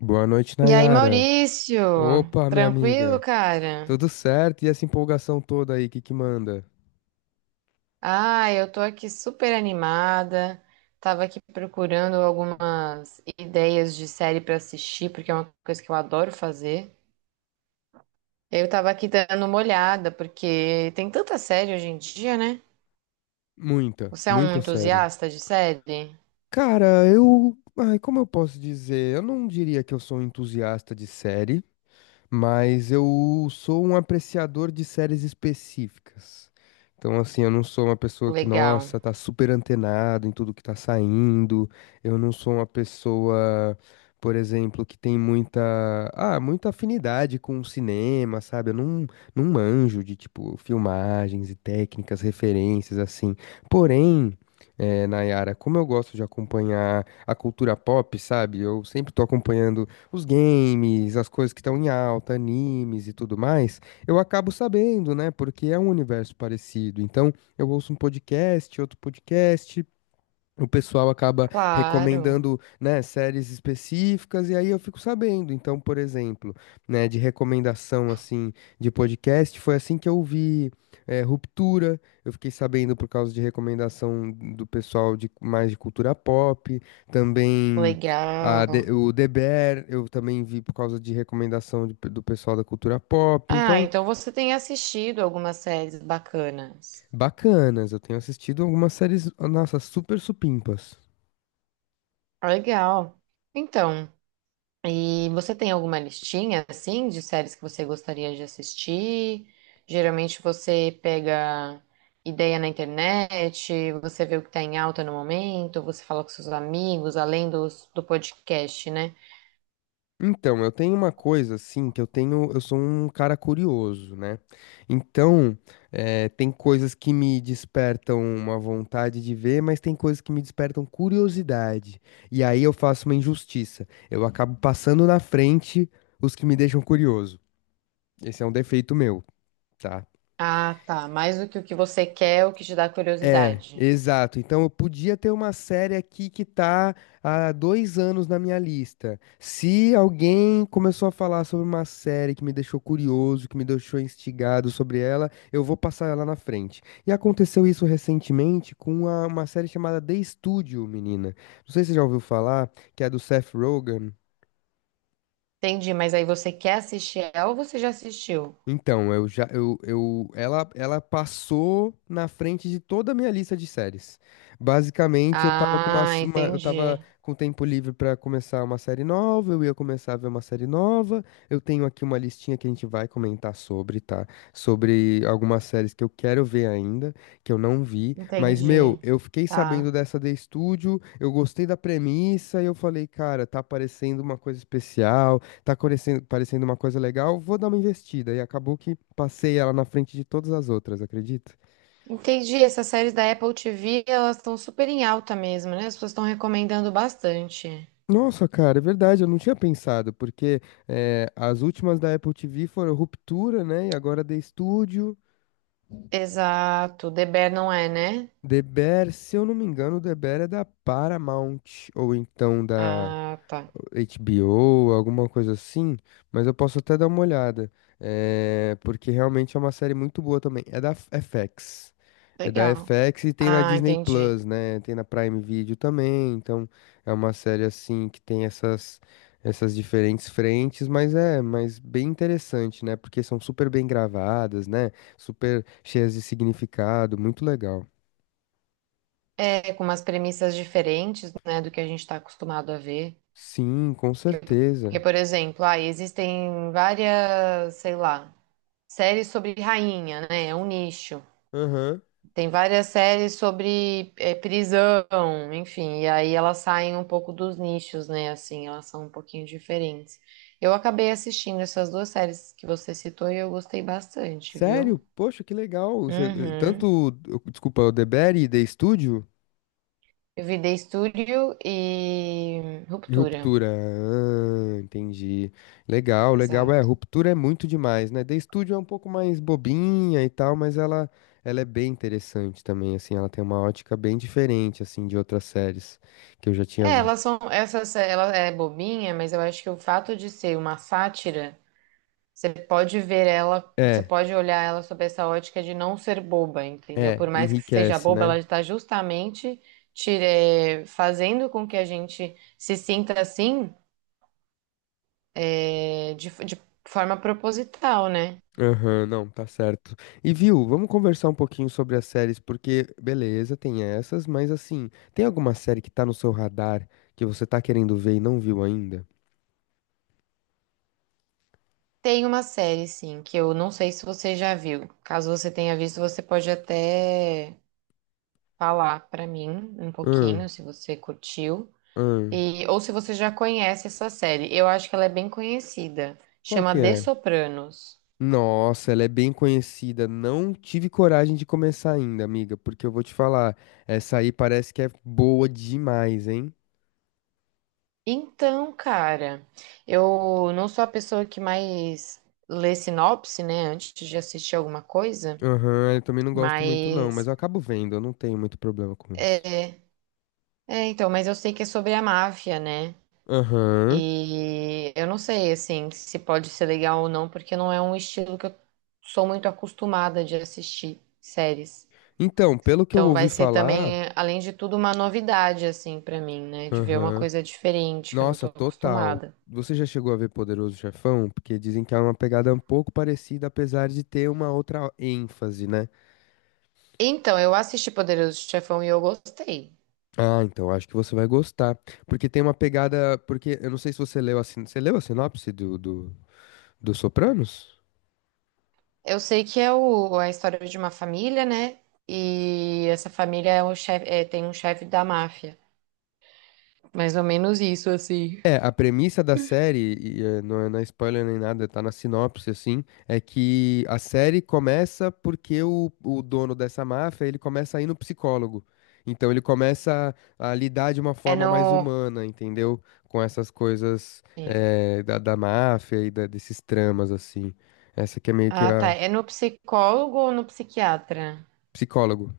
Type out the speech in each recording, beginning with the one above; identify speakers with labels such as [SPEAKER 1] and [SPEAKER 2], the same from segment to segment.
[SPEAKER 1] Boa noite,
[SPEAKER 2] E aí,
[SPEAKER 1] Nayara.
[SPEAKER 2] Maurício?
[SPEAKER 1] Opa, minha
[SPEAKER 2] Tranquilo,
[SPEAKER 1] amiga.
[SPEAKER 2] cara?
[SPEAKER 1] Tudo certo? E essa empolgação toda aí, que manda?
[SPEAKER 2] Ah, eu tô aqui super animada. Tava aqui procurando algumas ideias de série pra assistir, porque é uma coisa que eu adoro fazer. Eu tava aqui dando uma olhada, porque tem tanta série hoje em dia, né?
[SPEAKER 1] Muita,
[SPEAKER 2] Você é um
[SPEAKER 1] muita, sério.
[SPEAKER 2] entusiasta de série?
[SPEAKER 1] Cara, eu. Ai, como eu posso dizer? Eu não diria que eu sou um entusiasta de série, mas eu sou um apreciador de séries específicas. Então, assim, eu não sou uma pessoa que,
[SPEAKER 2] Legal.
[SPEAKER 1] nossa, tá super antenado em tudo que tá saindo. Eu não sou uma pessoa, por exemplo, que tem muita, muita afinidade com o cinema, sabe? Eu não, não manjo de, tipo, filmagens e técnicas, referências, assim. Porém, Nayara, como eu gosto de acompanhar a cultura pop, sabe? Eu sempre tô acompanhando os games, as coisas que estão em alta, animes e tudo mais, eu acabo sabendo, né? Porque é um universo parecido. Então, eu ouço um podcast, outro podcast, o pessoal acaba
[SPEAKER 2] Claro,
[SPEAKER 1] recomendando, né, séries específicas e aí eu fico sabendo. Então, por exemplo, né, de recomendação assim de podcast, foi assim que eu vi Ruptura, eu fiquei sabendo por causa de recomendação do pessoal de mais de cultura pop, também a
[SPEAKER 2] legal.
[SPEAKER 1] De- o The Bear, eu também vi por causa de recomendação do pessoal da cultura pop.
[SPEAKER 2] Ah,
[SPEAKER 1] Então,
[SPEAKER 2] então você tem assistido algumas séries bacanas.
[SPEAKER 1] bacanas, eu tenho assistido algumas séries, nossa, super supimpas.
[SPEAKER 2] Legal. Então. E você tem alguma listinha, assim, de séries que você gostaria de assistir? Geralmente você pega ideia na internet, você vê o que está em alta no momento, você fala com seus amigos, além do podcast, né?
[SPEAKER 1] Então, eu tenho uma coisa assim, que eu tenho, eu sou um cara curioso, né? Então, tem coisas que me despertam uma vontade de ver, mas tem coisas que me despertam curiosidade. E aí eu faço uma injustiça. Eu acabo passando na frente os que me deixam curioso. Esse é um defeito meu, tá?
[SPEAKER 2] Ah, tá. Mais do que o que você quer, o que te dá
[SPEAKER 1] É,
[SPEAKER 2] curiosidade.
[SPEAKER 1] exato. Então eu podia ter uma série aqui que tá há dois anos na minha lista. Se alguém começou a falar sobre uma série que me deixou curioso, que me deixou instigado sobre ela, eu vou passar ela na frente. E aconteceu isso recentemente com uma série chamada The Studio, menina. Não sei se você já ouviu falar, que é do Seth Rogen.
[SPEAKER 2] Entendi, mas aí você quer assistir ela ou você já assistiu?
[SPEAKER 1] Então, eu ela passou na frente de toda a minha lista de séries. Basicamente,
[SPEAKER 2] Ah,
[SPEAKER 1] eu tava
[SPEAKER 2] entendi.
[SPEAKER 1] com tempo livre pra começar uma série nova, eu ia começar a ver uma série nova. Eu tenho aqui uma listinha que a gente vai comentar sobre, tá? Sobre algumas séries que eu quero ver ainda, que eu não vi, mas meu,
[SPEAKER 2] Entendi.
[SPEAKER 1] eu fiquei sabendo
[SPEAKER 2] Tá.
[SPEAKER 1] dessa The Studio, eu gostei da premissa e eu falei, cara, tá parecendo uma coisa especial, tá parecendo uma coisa legal, vou dar uma investida. E acabou que passei ela na frente de todas as outras, acredita?
[SPEAKER 2] Entendi, essas séries da Apple TV, elas estão super em alta mesmo, né? As pessoas estão recomendando bastante.
[SPEAKER 1] Nossa, cara, é verdade, eu não tinha pensado, porque as últimas da Apple TV foram Ruptura, né? E agora The Studio,
[SPEAKER 2] Exato, The Bear não é, né?
[SPEAKER 1] The Bear, se eu não me engano, o The Bear é da Paramount, ou então da
[SPEAKER 2] Ah, tá.
[SPEAKER 1] HBO, alguma coisa assim, mas eu posso até dar uma olhada, é, porque realmente é uma série muito boa também. É da FX. É da
[SPEAKER 2] Legal.
[SPEAKER 1] FX e tem na
[SPEAKER 2] Ah,
[SPEAKER 1] Disney
[SPEAKER 2] entendi.
[SPEAKER 1] Plus, né? Tem na Prime Video também, então é uma série assim que tem essas diferentes frentes, mas é, mas bem interessante, né? Porque são super bem gravadas, né? Super cheias de significado, muito legal.
[SPEAKER 2] É, com umas premissas diferentes, né, do que a gente está acostumado a ver.
[SPEAKER 1] Sim, com
[SPEAKER 2] Porque,
[SPEAKER 1] certeza.
[SPEAKER 2] porque, por exemplo, ah, existem várias, sei lá, séries sobre rainha, né? É um nicho.
[SPEAKER 1] Aham.
[SPEAKER 2] Tem várias séries sobre é, prisão, enfim, e aí elas saem um pouco dos nichos, né? Assim, elas são um pouquinho diferentes. Eu acabei assistindo essas duas séries que você citou e eu gostei bastante,
[SPEAKER 1] Sério?
[SPEAKER 2] viu?
[SPEAKER 1] Poxa, que legal. Você-
[SPEAKER 2] Uhum.
[SPEAKER 1] Tanto, desculpa, o DeBerry, The Studio
[SPEAKER 2] Eu vi The Studio e
[SPEAKER 1] e
[SPEAKER 2] Ruptura.
[SPEAKER 1] Ruptura. Ah, entendi. Legal, legal. É,
[SPEAKER 2] Exato.
[SPEAKER 1] Ruptura é muito demais, né? The Studio é um pouco mais bobinha e tal, mas ela é bem interessante também, assim. Ela tem uma ótica bem diferente, assim, de outras séries que eu já tinha
[SPEAKER 2] É,
[SPEAKER 1] visto.
[SPEAKER 2] elas são, essas, ela é bobinha, mas eu acho que o fato de ser uma sátira. Você pode ver ela, você
[SPEAKER 1] É,
[SPEAKER 2] pode olhar ela sob essa ótica de não ser boba, entendeu?
[SPEAKER 1] é,
[SPEAKER 2] Por mais que seja
[SPEAKER 1] enriquece,
[SPEAKER 2] boba, ela
[SPEAKER 1] né?
[SPEAKER 2] está justamente tire- fazendo com que a gente se sinta assim, de forma proposital, né?
[SPEAKER 1] Aham, não, tá certo. E viu, vamos conversar um pouquinho sobre as séries, porque beleza, tem essas, mas assim, tem alguma série que tá no seu radar que você tá querendo ver e não viu ainda?
[SPEAKER 2] Tem uma série, sim, que eu não sei se você já viu. Caso você tenha visto, você pode até falar pra mim um pouquinho,
[SPEAKER 1] Hum,
[SPEAKER 2] se você curtiu.
[SPEAKER 1] hum,
[SPEAKER 2] E, ou se você já conhece essa série. Eu acho que ela é bem conhecida.
[SPEAKER 1] qual que
[SPEAKER 2] Chama The
[SPEAKER 1] é?
[SPEAKER 2] Sopranos.
[SPEAKER 1] Nossa, ela é bem conhecida. Não tive coragem de começar ainda, amiga, porque eu vou te falar, essa aí parece que é boa demais, hein?
[SPEAKER 2] Então, cara, eu não sou a pessoa que mais lê sinopse, né, antes de assistir alguma coisa,
[SPEAKER 1] Aham, eu também não gosto muito não, mas
[SPEAKER 2] mas
[SPEAKER 1] eu acabo vendo, eu não tenho muito problema com isso.
[SPEAKER 2] é, então, mas eu sei que é sobre a máfia, né?
[SPEAKER 1] Aham.
[SPEAKER 2] E eu não sei assim se pode ser legal ou não, porque não é um estilo que eu sou muito acostumada de assistir séries.
[SPEAKER 1] Então, pelo que eu
[SPEAKER 2] Então
[SPEAKER 1] ouvi
[SPEAKER 2] vai ser
[SPEAKER 1] falar.
[SPEAKER 2] também, além de tudo, uma novidade assim pra mim, né, de ver uma
[SPEAKER 1] Aham.
[SPEAKER 2] coisa diferente que eu não tô
[SPEAKER 1] Nossa, total.
[SPEAKER 2] acostumada.
[SPEAKER 1] Você já chegou a ver Poderoso Chefão? Porque dizem que é uma pegada um pouco parecida, apesar de ter uma outra ênfase, né?
[SPEAKER 2] Então, eu assisti Poderoso Chefão e eu gostei.
[SPEAKER 1] Ah, então acho que você vai gostar. Porque tem uma pegada. Porque eu não sei se você leu a, sin... você leu a sinopse do Sopranos?
[SPEAKER 2] Eu sei que é a história de uma família, né? E essa família é o chefe, é, tem um chefe da máfia. Mais ou menos isso, assim.
[SPEAKER 1] É, a premissa da série, e, não é na spoiler nem nada, tá na sinopse, assim, é que a série começa porque o dono dessa máfia, ele começa a ir no psicólogo. Então ele começa a lidar de uma
[SPEAKER 2] É
[SPEAKER 1] forma mais
[SPEAKER 2] no.
[SPEAKER 1] humana, entendeu? Com essas coisas
[SPEAKER 2] Sim.
[SPEAKER 1] da máfia e desses tramas, assim. Essa que é meio que
[SPEAKER 2] Ah, tá.
[SPEAKER 1] a
[SPEAKER 2] É no psicólogo ou no psiquiatra?
[SPEAKER 1] psicólogo.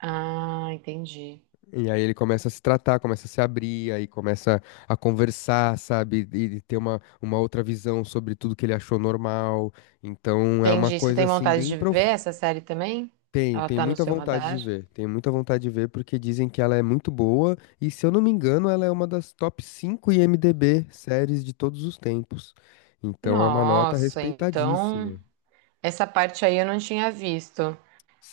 [SPEAKER 2] Ah, entendi.
[SPEAKER 1] E aí ele começa a se tratar, começa a se abrir, aí começa a conversar, sabe? E ter uma outra visão sobre tudo que ele achou normal. Então é uma
[SPEAKER 2] Entendi. Você
[SPEAKER 1] coisa
[SPEAKER 2] tem
[SPEAKER 1] assim
[SPEAKER 2] vontade
[SPEAKER 1] bem
[SPEAKER 2] de ver
[SPEAKER 1] profunda.
[SPEAKER 2] essa série também?
[SPEAKER 1] Tenho,
[SPEAKER 2] Ela
[SPEAKER 1] tenho
[SPEAKER 2] tá no
[SPEAKER 1] muita
[SPEAKER 2] seu
[SPEAKER 1] vontade de
[SPEAKER 2] radar?
[SPEAKER 1] ver. Tenho muita vontade de ver porque dizem que ela é muito boa e se eu não me engano, ela é uma das top 5 IMDb séries de todos os tempos. Então é uma nota
[SPEAKER 2] Nossa, então.
[SPEAKER 1] respeitadíssima.
[SPEAKER 2] Essa parte aí eu não tinha visto.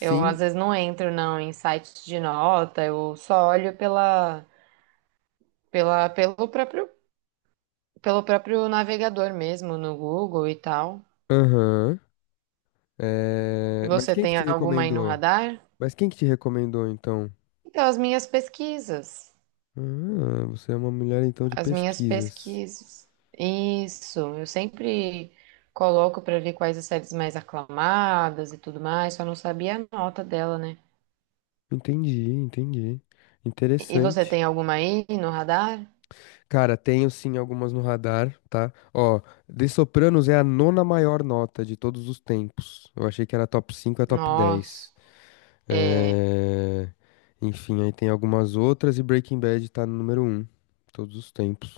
[SPEAKER 2] Eu às vezes não entro não em sites de nota, eu só olho pela, pelo próprio pelo próprio navegador mesmo, no Google e tal.
[SPEAKER 1] aham.
[SPEAKER 2] E
[SPEAKER 1] É, mas
[SPEAKER 2] você
[SPEAKER 1] quem que
[SPEAKER 2] tem
[SPEAKER 1] te
[SPEAKER 2] alguma aí no
[SPEAKER 1] recomendou?
[SPEAKER 2] radar?
[SPEAKER 1] Mas quem que te recomendou então?
[SPEAKER 2] Então, as minhas pesquisas.
[SPEAKER 1] Ah, você é uma mulher então de
[SPEAKER 2] As minhas
[SPEAKER 1] pesquisas.
[SPEAKER 2] pesquisas. Isso, eu sempre coloco pra ver quais as séries mais aclamadas e tudo mais, só não sabia a nota dela, né?
[SPEAKER 1] Entendi, entendi.
[SPEAKER 2] E você
[SPEAKER 1] Interessante.
[SPEAKER 2] tem alguma aí no radar?
[SPEAKER 1] Cara, tenho sim algumas no radar, tá? Ó, The Sopranos é a nona maior nota de todos os tempos. Eu achei que era top 5, é top
[SPEAKER 2] Nossa,
[SPEAKER 1] 10.
[SPEAKER 2] é.
[SPEAKER 1] É... Enfim, aí tem algumas outras e Breaking Bad tá no número um todos os tempos.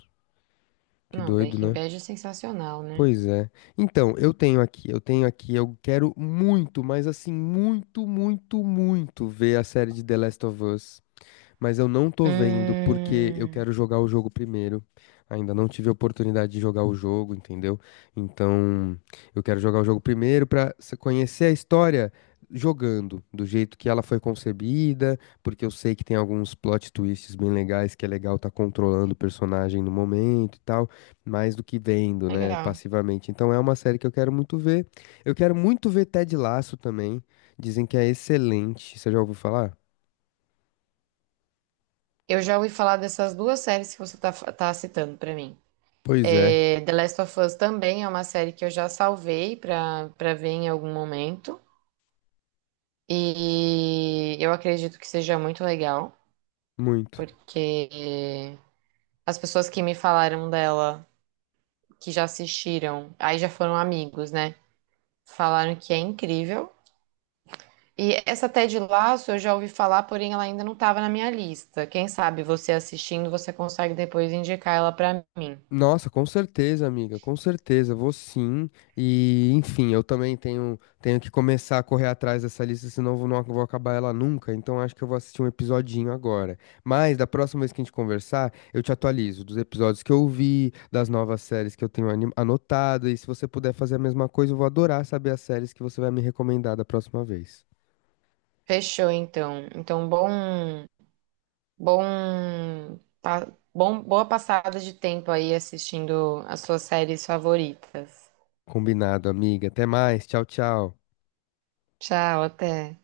[SPEAKER 1] Que
[SPEAKER 2] Não,
[SPEAKER 1] doido,
[SPEAKER 2] Breaking
[SPEAKER 1] né?
[SPEAKER 2] Bad é sensacional, né?
[SPEAKER 1] Pois é. Então, eu tenho aqui, eu quero muito, mas assim, muito, muito, muito ver a série de The Last of Us, mas eu não tô vendo porque eu
[SPEAKER 2] Hum,
[SPEAKER 1] quero jogar o jogo primeiro. Ainda não tive a oportunidade de jogar o jogo, entendeu? Então, eu quero jogar o jogo primeiro para conhecer a história jogando, do jeito que ela foi concebida, porque eu sei que tem alguns plot twists bem legais, que é legal estar controlando o personagem no momento e tal, mais do que vendo, né,
[SPEAKER 2] legal.
[SPEAKER 1] passivamente. Então, é uma série que eu quero muito ver. Eu quero muito ver Ted Lasso também. Dizem que é excelente. Você já ouviu falar?
[SPEAKER 2] Eu já ouvi falar dessas duas séries que você tá, tá citando pra mim.
[SPEAKER 1] Pois é,
[SPEAKER 2] É, The Last of Us também é uma série que eu já salvei pra ver em algum momento. E eu acredito que seja muito legal,
[SPEAKER 1] muito.
[SPEAKER 2] porque as pessoas que me falaram dela, que já assistiram, aí já foram amigos, né? Falaram que é incrível. E essa Ted Lasso eu já ouvi falar, porém ela ainda não estava na minha lista. Quem sabe você assistindo, você consegue depois indicar ela pra mim.
[SPEAKER 1] Nossa, com certeza, amiga, com certeza, vou sim. E, enfim, eu também tenho, tenho que começar a correr atrás dessa lista, senão não vou acabar ela nunca. Então acho que eu vou assistir um episodinho agora. Mas da próxima vez que a gente conversar, eu te atualizo dos episódios que eu vi, das novas séries que eu tenho anotado. E se você puder fazer a mesma coisa, eu vou adorar saber as séries que você vai me recomendar da próxima vez.
[SPEAKER 2] Fechou, então. Bom, pa- boa passada de tempo aí assistindo as suas séries favoritas.
[SPEAKER 1] Combinado, amiga. Até mais. Tchau, tchau.
[SPEAKER 2] Tchau, até.